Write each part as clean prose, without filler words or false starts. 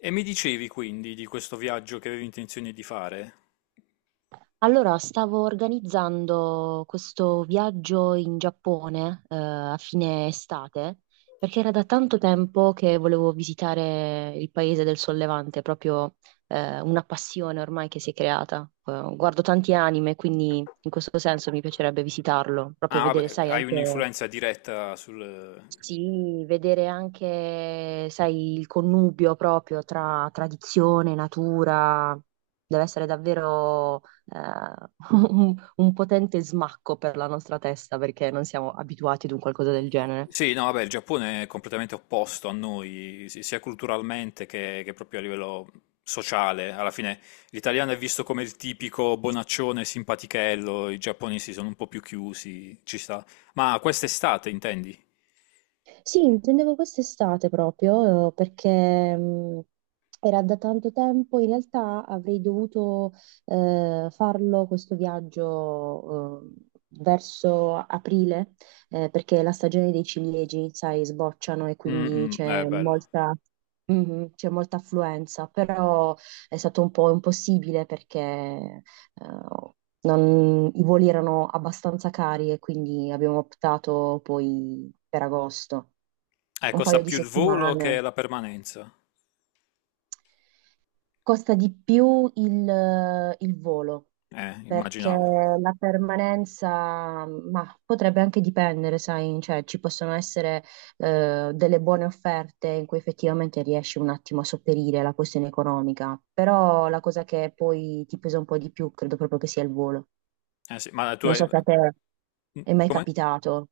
E mi dicevi quindi di questo viaggio che avevi intenzione di fare? Allora, stavo organizzando questo viaggio in Giappone, a fine estate, perché era da tanto tempo che volevo visitare il paese del Sol Levante, proprio, una passione ormai che si è creata. Guardo tanti anime, quindi in questo senso mi piacerebbe visitarlo, proprio Ah, vedere, vabbè, sai, hai anche un'influenza diretta sul... sì, vedere anche, sai, il connubio proprio tra tradizione, natura, deve essere davvero un potente smacco per la nostra testa perché non siamo abituati ad un qualcosa del genere. Sì, no, vabbè, il Giappone è completamente opposto a noi, sia culturalmente che proprio a livello sociale. Alla fine l'italiano è visto come il tipico bonaccione simpatichello, i giapponesi sono un po' più chiusi, ci sta. Ma quest'estate intendi? Sì, intendevo quest'estate proprio, perché era da tanto tempo, in realtà avrei dovuto farlo questo viaggio, verso aprile, perché la stagione dei ciliegi, sai, sbocciano e Mm, quindi mm, è c'è bello. molta. Mhm, c'è molta affluenza, però è stato un po' impossibile perché i voli erano abbastanza cari e quindi abbiamo optato poi per agosto, un Costa paio di più il volo che settimane. la permanenza. Costa di più il volo perché Immaginavo. la permanenza, ma potrebbe anche dipendere, sai, cioè ci possono essere delle buone offerte in cui effettivamente riesci un attimo a sopperire la questione economica, però la cosa che poi ti pesa un po' di più credo proprio che sia il volo. Eh sì, ma tu Non hai... so se a te è mai Come? capitato,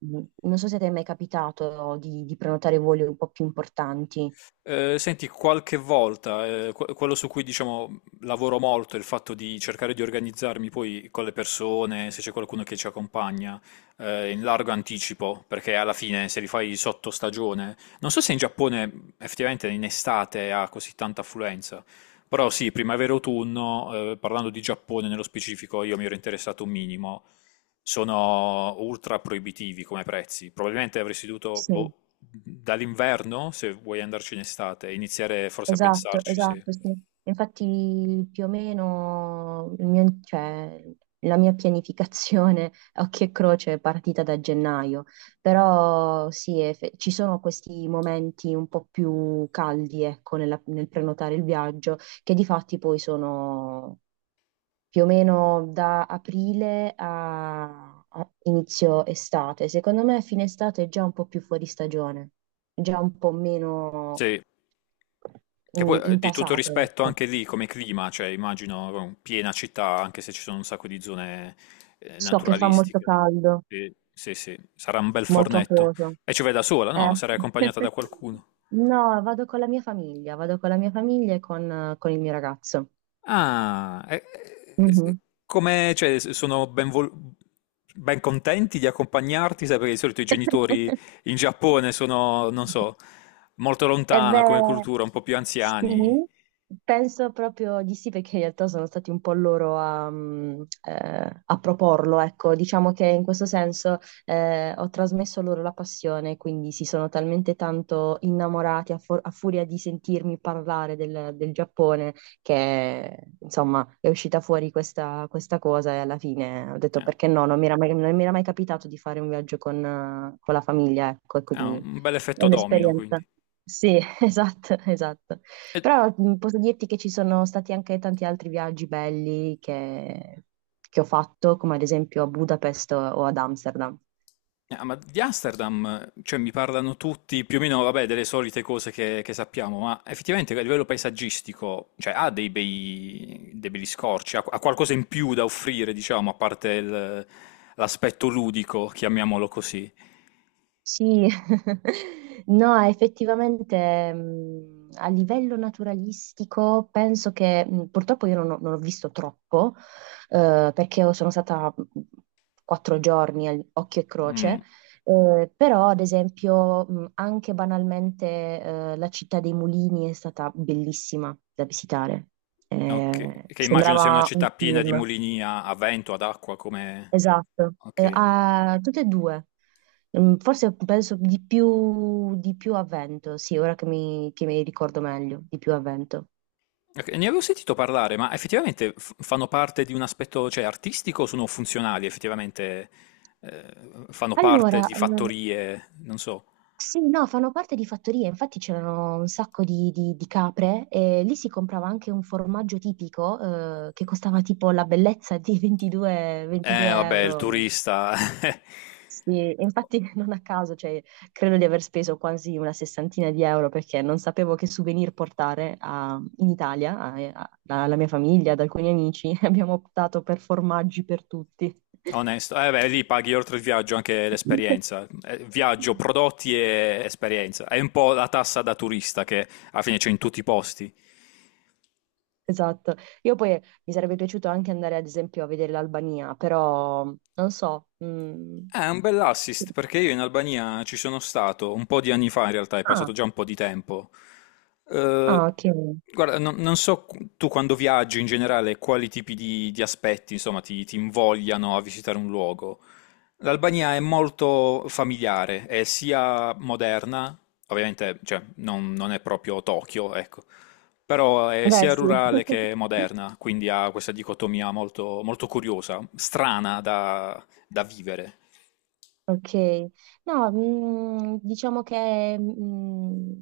Non so se a te è mai capitato di, prenotare voli un po' più importanti. Senti, qualche volta, quello su cui diciamo lavoro molto è il fatto di cercare di organizzarmi poi con le persone, se c'è qualcuno che ci accompagna, in largo anticipo, perché alla fine se li fai sotto stagione, non so se in Giappone effettivamente in estate ha così tanta affluenza, però sì, primavera-autunno, parlando di Giappone nello specifico, io mi ero interessato un minimo, sono ultra proibitivi come prezzi, probabilmente avresti dovuto, Sì. boh, dall'inverno, se vuoi andarci in estate, iniziare forse a Esatto, pensarci, sì. esatto, sì. Infatti più o meno, cioè, la mia pianificazione, a occhio e croce, è partita da gennaio, però sì, ci sono questi momenti un po' più caldi, ecco, nel prenotare il viaggio, che di fatti poi sono più o meno da aprile a inizio estate. Secondo me fine estate è già un po' più fuori stagione, già un po' meno, Sì, che poi di tutto intasato, rispetto ecco. anche lì come clima, cioè immagino piena città, anche se ci sono un sacco di zone So che fa molto naturalistiche. caldo, Sì, sì, sì, sarà un bel molto fornetto. acquoso. E ci vai da sola, Eh. no? Sarai accompagnata da qualcuno. No, vado con la mia famiglia, e con, il mio ragazzo. Ah, e- e- Mhm. come, cioè, sono ben contenti di accompagnarti, sai, perché di solito i genitori in Giappone sono, non so, molto E lontana come beh, cultura, un po' più anziani. sì, penso proprio di sì, perché in realtà sono stati un po' loro a proporlo, ecco, diciamo che in questo senso ho trasmesso loro la passione, quindi si sono talmente tanto innamorati a furia di sentirmi parlare del Giappone, che insomma è uscita fuori questa cosa e alla fine ho detto Eh, perché no, non mi era mai capitato di fare un viaggio con la famiglia, ecco, e Ha quindi un bel è effetto domino, un'esperienza. quindi. Sì, esatto, esatto. E Però posso dirti che ci sono stati anche tanti altri viaggi belli che ho fatto, come ad esempio a Budapest o ad Amsterdam. Ah, ma di Amsterdam, cioè, mi parlano tutti più o meno, vabbè, delle solite cose che sappiamo, ma effettivamente a livello paesaggistico, cioè, ha dei bei, dei belli scorci, ha, ha qualcosa in più da offrire, diciamo, a parte il- l'aspetto ludico, chiamiamolo così. Sì, no, effettivamente a livello naturalistico penso che purtroppo io non ho visto troppo, perché io sono stata 4 giorni, occhio e croce, Mm, però ad esempio anche banalmente la città dei mulini è stata bellissima da visitare. ok, che immagino sia una Sembrava un città piena di film. mulini a, a vento, ad acqua, come... Esatto, Ok. a tutte e due. Forse penso di più, a vento, sì, ora che mi ricordo meglio, di più a vento. Ok, ne avevo sentito parlare, ma effettivamente fanno parte di un aspetto, cioè, artistico o sono funzionali? Effettivamente eh, fanno parte Allora, di fattorie, non so. sì, no, fanno parte di fattorie, infatti c'erano un sacco di, capre e lì si comprava anche un formaggio tipico, che costava tipo la bellezza di 22 Vabbè, il euro. turista, Sì, e infatti non a caso, cioè, credo di aver speso quasi una sessantina di euro perché non sapevo che souvenir portare, in Italia, alla mia famiglia, ad alcuni amici. Abbiamo optato per formaggi per tutti. onesto. Beh, lì paghi oltre il viaggio anche l'esperienza. Viaggio, prodotti e esperienza. È un po' la tassa da turista che alla fine c'è in tutti i posti. Esatto. Io poi mi sarebbe piaciuto anche andare, ad esempio, a vedere l'Albania, però non so. Mm. È un bell'assist perché io in Albania ci sono stato un po' di anni fa, in realtà è Ah, passato già un po' di tempo. Eh, ah, ok. guarda, non so tu quando viaggi in generale quali tipi di aspetti, insomma, ti invogliano a visitare un luogo. L'Albania è molto familiare, è sia moderna, ovviamente, cioè, non è proprio Tokyo, ecco, però è Beh, sia sì. rurale che moderna, quindi ha questa dicotomia molto, molto curiosa, strana da vivere. Ok, no, diciamo che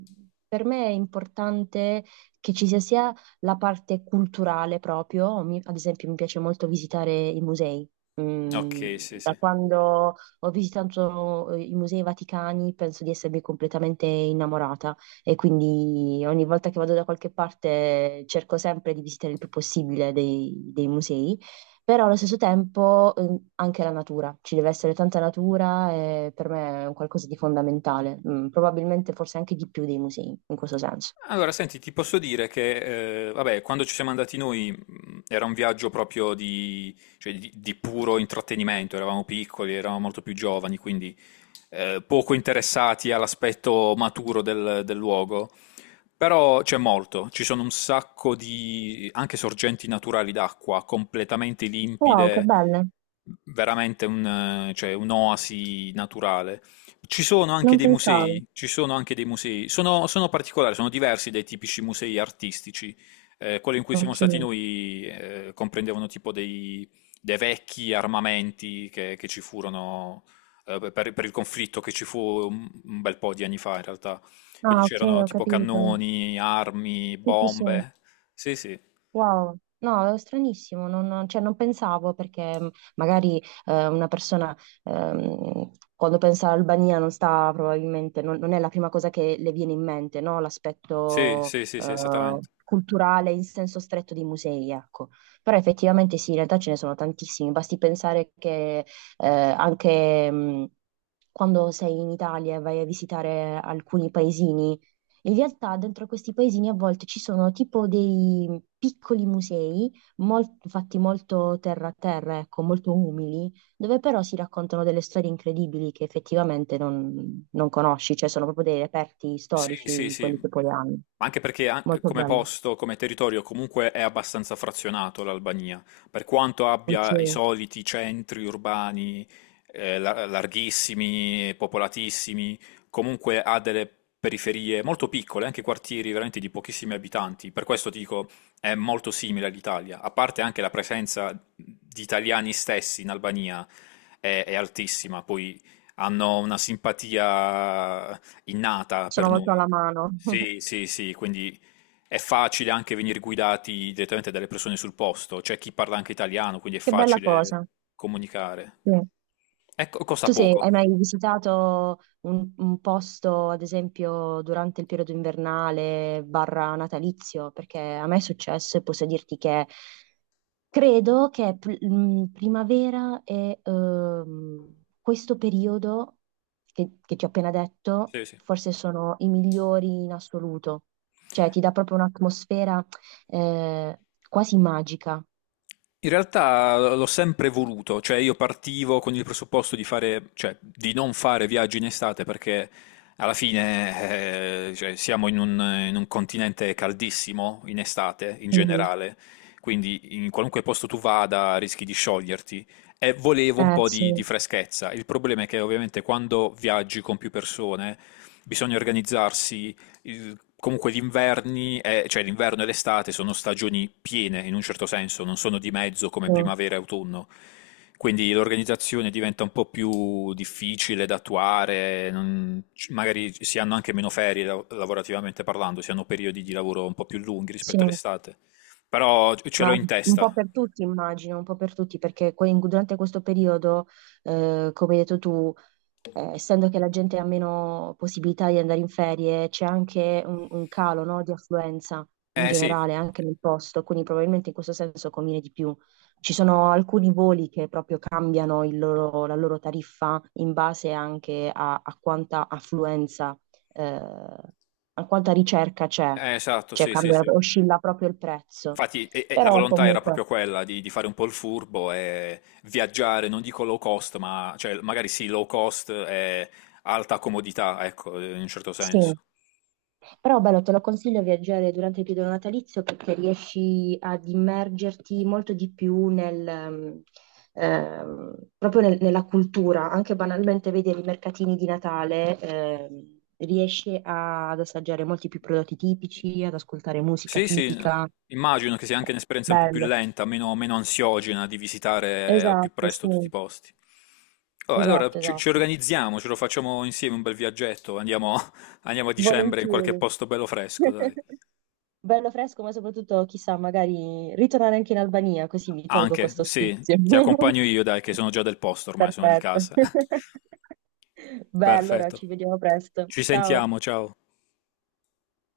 per me è importante che ci sia sia la parte culturale proprio. Ad esempio mi piace molto visitare i musei. Mm, Okay, sì, Da sì. quando ho visitato i musei vaticani penso di essermi completamente innamorata e quindi ogni volta che vado da qualche parte cerco sempre di visitare il più possibile dei musei. Però allo stesso tempo anche la natura, ci deve essere tanta natura e per me è un qualcosa di fondamentale. Probabilmente forse anche di più dei musei, in questo senso. Allora senti, ti posso dire che, vabbè quando ci siamo andati noi, era un viaggio proprio di cioè di puro intrattenimento, eravamo piccoli, eravamo molto più giovani, quindi, poco interessati all'aspetto maturo del luogo, però c'è molto. Ci sono un sacco di anche sorgenti naturali d'acqua completamente Wow, che limpide, belle, veramente cioè, un'oasi naturale. Ci sono anche non dei pensavo. musei, ci sono anche dei musei, sono particolari, sono diversi dai tipici musei artistici. Quello in cui siamo Ok. stati noi comprendevano tipo dei vecchi armamenti che ci furono per il conflitto che ci fu un bel po' di anni fa in realtà. Quindi Ah, ok, c'erano ho tipo capito. cannoni, armi, Sì, sì, sì. bombe. Sì, sì, Wow, no, è stranissimo, non, cioè, non pensavo perché magari una persona quando pensa all'Albania non sta probabilmente, non è la prima cosa che le viene in mente, no? sì, L'aspetto sì, sì, sì, esattamente. culturale in senso stretto dei musei, ecco. Però effettivamente sì, in realtà ce ne sono tantissimi, basti pensare che anche, quando sei in Italia e vai a visitare alcuni paesini, in realtà dentro questi paesini a volte ci sono tipo dei piccoli musei, fatti molto terra a terra, ecco, molto umili, dove però si raccontano delle storie incredibili che effettivamente non conosci, cioè sono proprio dei reperti Sì, sì, storici, sì. quelli che poi hanno. Anche perché Molto come bello. posto, come territorio, comunque è abbastanza frazionato l'Albania, per quanto abbia i Ok. soliti centri urbani larghissimi, popolatissimi, comunque ha delle periferie molto piccole, anche quartieri veramente di pochissimi abitanti. Per questo dico, è molto simile all'Italia, a parte anche la presenza di italiani stessi in Albania è altissima, poi hanno una simpatia innata Sono per molto noi. alla mano. Sì, sì, sì, quindi è facile anche venire guidati direttamente dalle persone sul posto, c'è chi parla anche italiano, quindi è Che bella facile cosa. comunicare. Sì. Ecco, costa poco. Hai mai visitato un posto, ad esempio, durante il periodo invernale barra natalizio? Perché a me è successo e posso dirti che credo che primavera e questo periodo che ti ho appena detto Sì, sì. forse sono i migliori in assoluto. Cioè, ti dà proprio un'atmosfera eh, quasi magica. In realtà l'ho sempre voluto, cioè io partivo con il presupposto di fare, cioè di non fare viaggi in estate perché alla fine cioè, siamo in un continente caldissimo in estate in Mhm. generale, quindi in qualunque posto tu vada rischi di scioglierti e volevo un po' Sì, di freschezza. Il problema è che ovviamente quando viaggi con più persone bisogna organizzarsi comunque gli inverni, cioè l'inverno e l'estate sono stagioni piene in un certo senso, non sono di mezzo come sì, primavera e autunno. Quindi l'organizzazione diventa un po' più difficile da attuare, magari si hanno anche meno ferie lavorativamente parlando, si hanno periodi di lavoro un po' più lunghi sì. rispetto all'estate. Però ce l'ho Ma in un po' testa. per tutti, immagino, un po' per tutti, perché durante questo periodo, come hai detto tu, essendo che la gente ha meno possibilità di andare in ferie, c'è anche un calo, no, di affluenza in Eh sì, generale anche nel posto, quindi probabilmente in questo senso conviene di più. Ci sono alcuni voli che proprio cambiano la loro tariffa in base anche a quanta affluenza, eh, a quanta ricerca c'è, eh, esatto, cioè sì, sì, cambia, sì. oscilla proprio il prezzo. Infatti, e la Però volontà era comunque proprio quella di fare un po' il furbo e viaggiare, non dico low cost, ma cioè, magari sì, low cost e alta comodità, ecco, in un certo sì. senso. Però bello, te lo consiglio viaggiare durante il periodo natalizio perché riesci ad immergerti molto di più proprio nella cultura, anche banalmente vedere i mercatini di Natale, riesci ad assaggiare molti più prodotti tipici, ad ascoltare musica Sì, sì, tipica. immagino che sia anche un'esperienza un po' più Bello, lenta, meno, meno ansiogena di visitare al più esatto, presto sì, tutti i posti. Oh, allora, esatto, ci esatto. organizziamo, ce lo facciamo insieme un bel viaggetto, andiamo, andiamo a dicembre in qualche Volentieri. posto bello fresco, dai. Bello fresco, ma soprattutto, chissà, magari ritornare anche in Albania, così mi tolgo Anche, questo sì, stizio. ti accompagno io, dai, che sono già del posto ormai, sono di Perfetto. casa. Beh, allora Perfetto. ci vediamo presto. Ci Ciao. sentiamo, ciao.